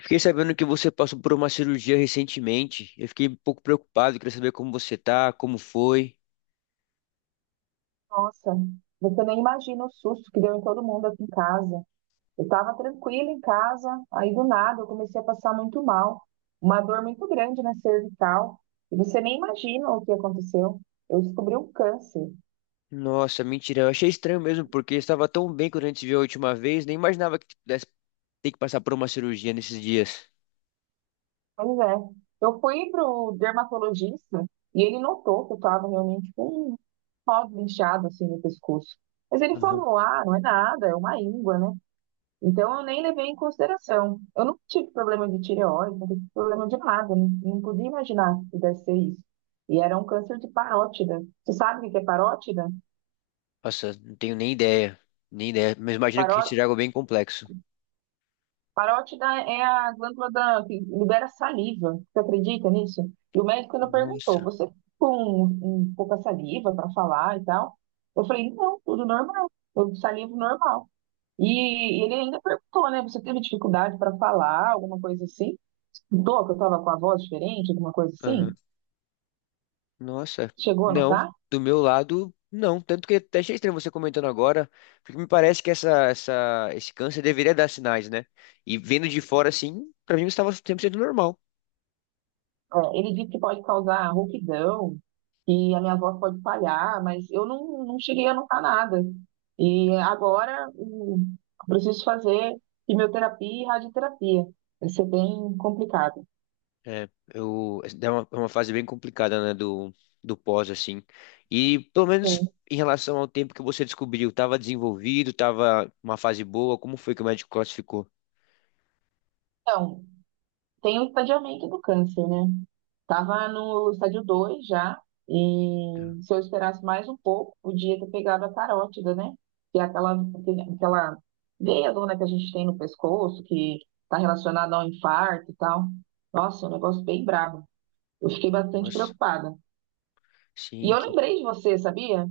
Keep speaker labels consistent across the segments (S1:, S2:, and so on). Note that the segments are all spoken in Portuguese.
S1: Fiquei sabendo que você passou por uma cirurgia recentemente. Eu fiquei um pouco preocupado, queria saber como você tá, como foi.
S2: Nossa, você nem imagina o susto que deu em todo mundo aqui em casa. Eu estava tranquila em casa, aí do nada eu comecei a passar muito mal. Uma dor muito grande na cervical. E você nem imagina o que aconteceu. Eu descobri um câncer.
S1: Nossa, mentira, eu achei estranho mesmo, porque estava tão bem quando a gente se viu a última vez, nem imaginava que pudesse ter que passar por uma cirurgia nesses dias.
S2: Pois é. Eu fui pro dermatologista e ele notou que eu estava realmente com um nódulo inchado assim no pescoço. Mas ele
S1: Aham.
S2: falou: ah, não é nada, é uma íngua, né? Então, eu nem levei em consideração. Eu não tive problema de tireoide, não tive problema de nada, não, não podia imaginar que pudesse ser isso. E era um câncer de parótida. Você sabe o que que é parótida?
S1: Nossa, não tenho nem ideia, nem ideia, mas imagino que seja
S2: Paró...
S1: algo bem complexo.
S2: Parótida é a glândula da... que libera saliva. Você acredita nisso? E o médico ainda perguntou:
S1: Nossa.
S2: você tá com um pouca saliva para falar e tal? Eu falei: não, tudo normal, tudo saliva normal. E ele ainda perguntou, né? Você teve dificuldade para falar, alguma coisa assim? Notou que eu estava com a voz diferente, alguma coisa assim?
S1: Aham. Nossa,
S2: Chegou a
S1: não.
S2: notar?
S1: Do meu lado, não. Tanto que até achei estranho você comentando agora, porque me parece que esse câncer deveria dar sinais, né? E vendo de fora, assim, pra mim estava 100% normal.
S2: É, ele disse que pode causar rouquidão, que a minha voz pode falhar, mas eu não, não cheguei a notar nada. E agora eu preciso fazer quimioterapia e radioterapia. Vai ser bem complicado.
S1: É uma fase bem complicada, né, do pós, assim. E pelo menos
S2: Sim.
S1: em relação ao tempo que você descobriu, estava desenvolvido, estava uma fase boa, como foi que o médico classificou?
S2: Então, tem o estadiamento do câncer, né? Tava no estádio 2 já,
S1: Tá.
S2: e se eu esperasse mais um pouco, podia ter pegado a carótida, né? Que é aquela, aquela veia dona que a gente tem no pescoço, que está relacionada ao infarto e tal. Nossa, é um negócio bem brabo. Eu fiquei bastante
S1: Nossa,
S2: preocupada. E
S1: sim.
S2: eu lembrei de você, sabia?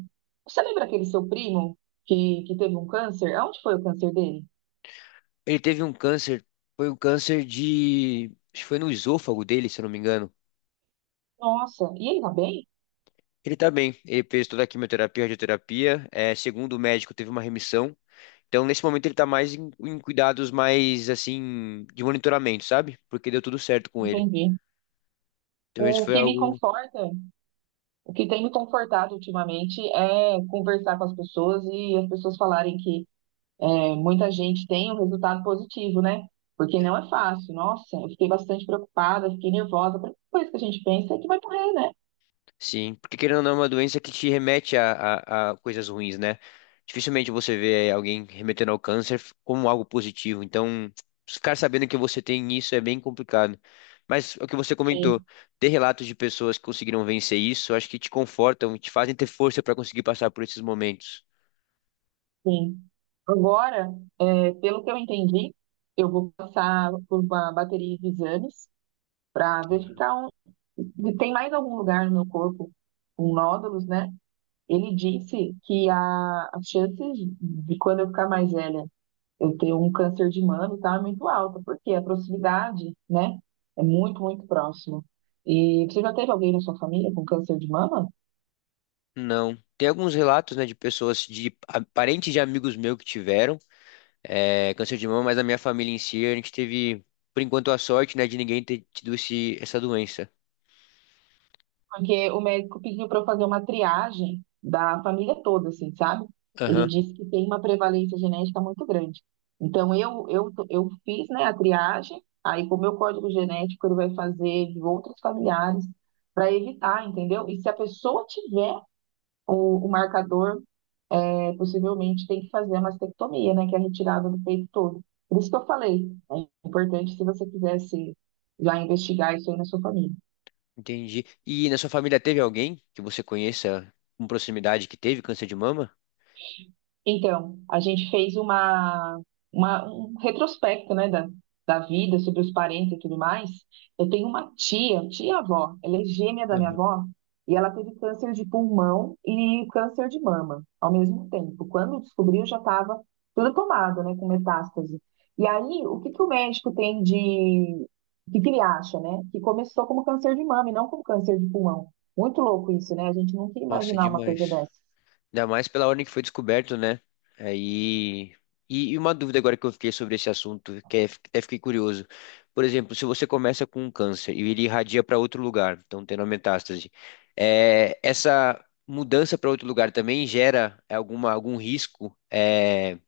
S2: Você lembra aquele seu primo que teve um câncer? Aonde foi o câncer dele?
S1: Ele teve um câncer, foi um câncer de... acho que foi no esôfago dele, se eu não me engano.
S2: Nossa, e ele tá bem?
S1: Ele tá bem, ele fez toda a quimioterapia, radioterapia, é, segundo o médico, teve uma remissão. Então, nesse momento, ele tá mais em cuidados mais, assim, de monitoramento, sabe? Porque deu tudo certo com ele.
S2: Entendi.
S1: Então, isso
S2: O
S1: foi
S2: que me
S1: algo.
S2: conforta, o que tem me confortado ultimamente é conversar com as pessoas e as pessoas falarem que é, muita gente tem um resultado positivo, né? Porque não é fácil. Nossa, eu fiquei bastante preocupada, fiquei nervosa. A primeira coisa que a gente pensa é que vai morrer, né?
S1: Sim, porque querendo ou não, é uma doença que te remete a coisas ruins, né? Dificilmente você vê alguém remetendo ao câncer como algo positivo. Então, ficar sabendo que você tem isso é bem complicado. Mas o que você comentou,
S2: Sim,
S1: ter relatos de pessoas que conseguiram vencer isso, eu acho que te confortam e te fazem ter força para conseguir passar por esses momentos.
S2: sim. Agora, é, pelo que eu entendi, eu vou passar por uma bateria de exames para verificar um, se tem mais algum lugar no meu corpo com nódulos, né? Ele disse que as chances de quando eu ficar mais velha eu ter um câncer de mama tá muito alta, porque a proximidade, né, é muito, muito próximo. E você já teve alguém na sua família com câncer de mama?
S1: Não. Tem alguns relatos, né, de pessoas, de parentes de amigos meus que tiveram é, câncer de mama, mas na minha família em si, a gente teve, por enquanto, a sorte, né, de ninguém ter tido essa doença.
S2: Porque o médico pediu para eu fazer uma triagem da família toda, assim, sabe? Ele
S1: Aham,
S2: disse que tem uma prevalência genética muito grande. Então, eu fiz, né, a triagem, aí com o meu código genético ele vai fazer de outros familiares para evitar, entendeu? E se a pessoa tiver o marcador, é, possivelmente tem que fazer a mastectomia, né, que é a retirada do peito todo. Por isso que eu falei, é importante se você quisesse já investigar isso aí na sua família.
S1: entendi. E na sua família teve alguém que você conheça com proximidade que teve câncer de mama?
S2: Então, a gente fez uma, um retrospecto, né, da vida, sobre os parentes e tudo mais. Eu tenho uma tia, tia-avó, ela é gêmea da minha
S1: Aham.
S2: avó, e ela teve câncer de pulmão e câncer de mama ao mesmo tempo. Quando descobriu, já estava tudo tomado, né, com metástase. E aí, o que que o médico tem de... O que que ele acha, né? Que começou como câncer de mama e não como câncer de pulmão. Muito louco isso, né? A gente nunca ia
S1: Nossa,
S2: imaginar uma coisa
S1: demais.
S2: dessa.
S1: Ainda mais pela ordem que foi descoberto, né? Aí. E uma dúvida agora que eu fiquei sobre esse assunto, que até fiquei curioso. Por exemplo, se você começa com um câncer e ele irradia para outro lugar, então tendo a metástase, é, essa mudança para outro lugar também gera algum risco é,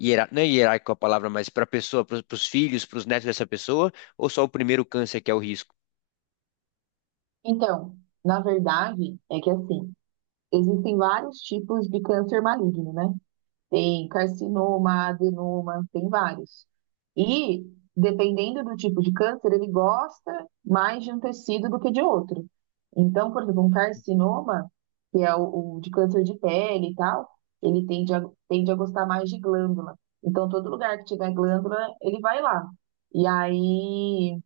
S1: não é hierárquico a palavra, mas para a pessoa, para os filhos, para os netos dessa pessoa, ou só o primeiro câncer que é o risco?
S2: Então, na verdade, é que assim, existem vários tipos de câncer maligno, né? Tem carcinoma, adenoma, tem vários. E, dependendo do tipo de câncer, ele gosta mais de um tecido do que de outro. Então, por exemplo, um carcinoma, que é o de câncer de pele e tal, ele tende a gostar mais de glândula. Então, todo lugar que tiver glândula, ele vai lá. E aí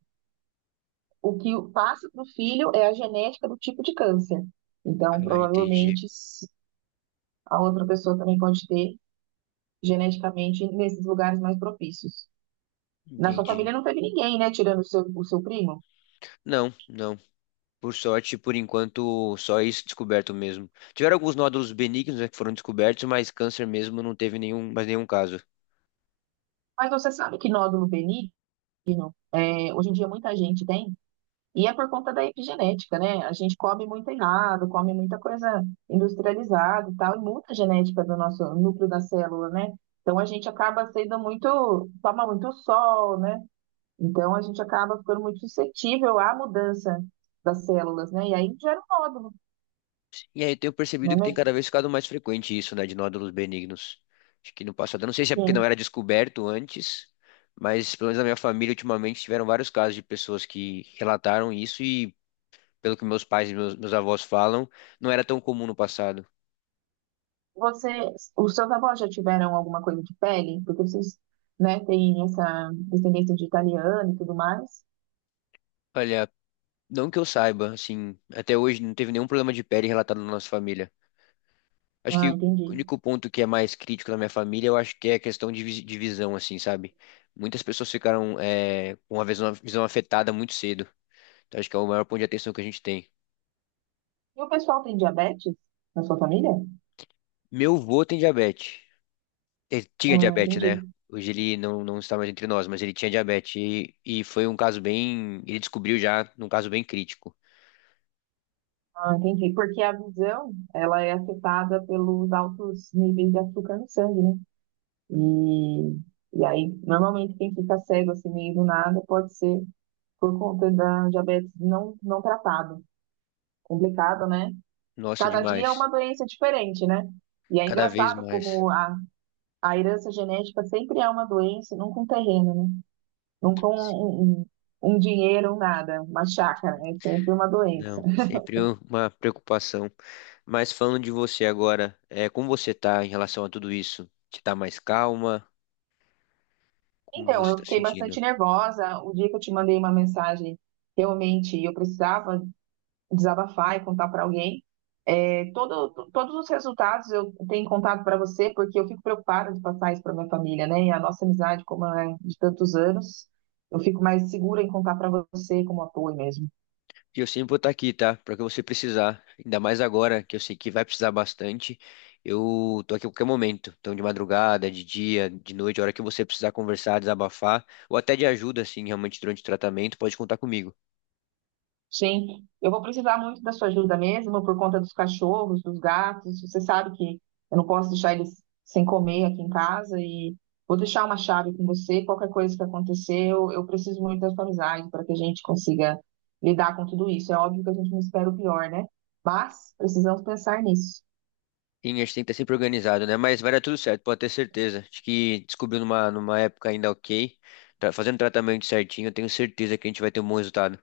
S2: o que passa para o filho é a genética do tipo de câncer. Então,
S1: Ah, entendi,
S2: provavelmente, a outra pessoa também pode ter geneticamente nesses lugares mais propícios. Na sua
S1: entendi.
S2: família não teve ninguém, né, tirando o seu primo.
S1: Não, não. Por sorte, por enquanto, só isso descoberto mesmo. Tiveram alguns nódulos benignos, né, que foram descobertos, mas câncer mesmo não teve nenhum, mais nenhum caso.
S2: Mas você sabe que nódulo benigno, é, hoje em dia muita gente tem, e é por conta da epigenética, né? A gente come muito errado, come muita coisa industrializada e tal, e muita genética do nosso núcleo da célula, né? Então a gente acaba sendo muito, toma muito sol, né? Então, a gente acaba ficando muito suscetível à mudança das células, né? E aí gera um nódulo,
S1: E aí eu tenho
S2: não
S1: percebido
S2: é
S1: que tem cada
S2: mesmo?
S1: vez ficado mais frequente isso, né, de nódulos benignos. Acho que no passado, eu não sei se é porque não
S2: Sim.
S1: era descoberto antes, mas pelo menos na minha família ultimamente tiveram vários casos de pessoas que relataram isso e pelo que meus pais e meus avós falam, não era tão comum no passado.
S2: Você, os seus avós já tiveram alguma coisa de pele? Porque vocês, né, têm essa descendência de italiano e tudo mais.
S1: Olha, não que eu saiba, assim, até hoje não teve nenhum problema de pele relatado na nossa família. Acho que
S2: Ah,
S1: o
S2: entendi.
S1: único ponto que é mais crítico na minha família, eu acho que é a questão de, de visão, assim, sabe? Muitas pessoas ficaram é, com a visão, visão afetada muito cedo. Então, acho que é o maior ponto de atenção que a gente tem.
S2: E o pessoal tem diabetes na sua família?
S1: Meu avô tem diabetes. Ele tinha
S2: Ah,
S1: diabetes, né?
S2: entendi.
S1: Hoje ele não está mais entre nós, mas ele tinha diabetes e foi um caso bem. Ele descobriu já num caso bem crítico.
S2: Ah, entendi. Porque a visão, ela é afetada pelos altos níveis de açúcar no sangue, né? E, e aí, normalmente, quem fica cego assim meio do nada pode ser por conta da diabetes não, não tratado. Complicado, né?
S1: Nossa,
S2: Cada dia é
S1: demais.
S2: uma doença diferente, né? E é
S1: Cada vez
S2: engraçado
S1: mais.
S2: como a herança genética sempre é uma doença, nunca um terreno, né? Nunca um um dinheiro, um nada, uma chácara, é sempre uma doença.
S1: Não, sempre uma preocupação. Mas falando de você agora, é, como você tá em relação a tudo isso? Você tá mais calma? Como
S2: Então,
S1: você
S2: eu
S1: tá
S2: fiquei
S1: sentindo?
S2: bastante nervosa. O dia que eu te mandei uma mensagem, realmente eu precisava desabafar e contar para alguém. É, todos os resultados eu tenho contado para você, porque eu fico preocupada de passar isso para minha família, né? E a nossa amizade, como é de tantos anos, eu fico mais segura em contar para você como apoio mesmo.
S1: E eu sempre vou estar aqui, tá? Pra que você precisar. Ainda mais agora, que eu sei que vai precisar bastante. Eu tô aqui a qualquer momento. Então, de madrugada, de dia, de noite, a hora que você precisar conversar, desabafar, ou até de ajuda, assim, realmente durante o tratamento, pode contar comigo.
S2: Sim, eu vou precisar muito da sua ajuda mesmo, por conta dos cachorros, dos gatos. Você sabe que eu não posso deixar eles sem comer aqui em casa e vou deixar uma chave com você. Qualquer coisa que acontecer, eu preciso muito da sua amizade para que a gente consiga lidar com tudo isso. É óbvio que a gente não espera o pior, né? Mas precisamos pensar nisso.
S1: Sim, a gente tem que estar sempre organizado, né? Mas vai dar tudo certo, pode ter certeza. Acho que descobriu numa época ainda ok, tá fazendo tratamento certinho, eu tenho certeza que a gente vai ter um bom resultado.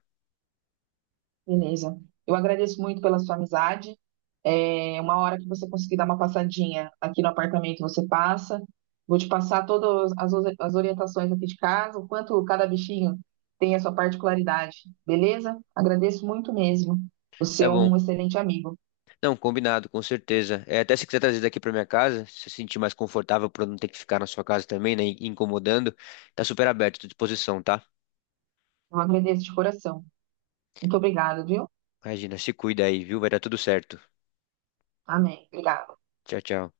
S2: Beleza. Eu agradeço muito pela sua amizade. É uma hora que você conseguir dar uma passadinha aqui no apartamento, você passa. Vou te passar todas as orientações aqui de casa, o quanto cada bichinho tem a sua particularidade, beleza? Agradeço muito mesmo. Você
S1: Tá
S2: é
S1: bom.
S2: um excelente amigo.
S1: Não, combinado, com certeza. É, até se quiser trazer daqui pra minha casa, se você se sentir mais confortável pra não ter que ficar na sua casa também, né? E incomodando, tá super aberto, tô à disposição, tá?
S2: Eu agradeço de coração. Muito obrigado, viu?
S1: Imagina, se cuida aí, viu? Vai dar tudo certo.
S2: Amém. Obrigado.
S1: Tchau, tchau.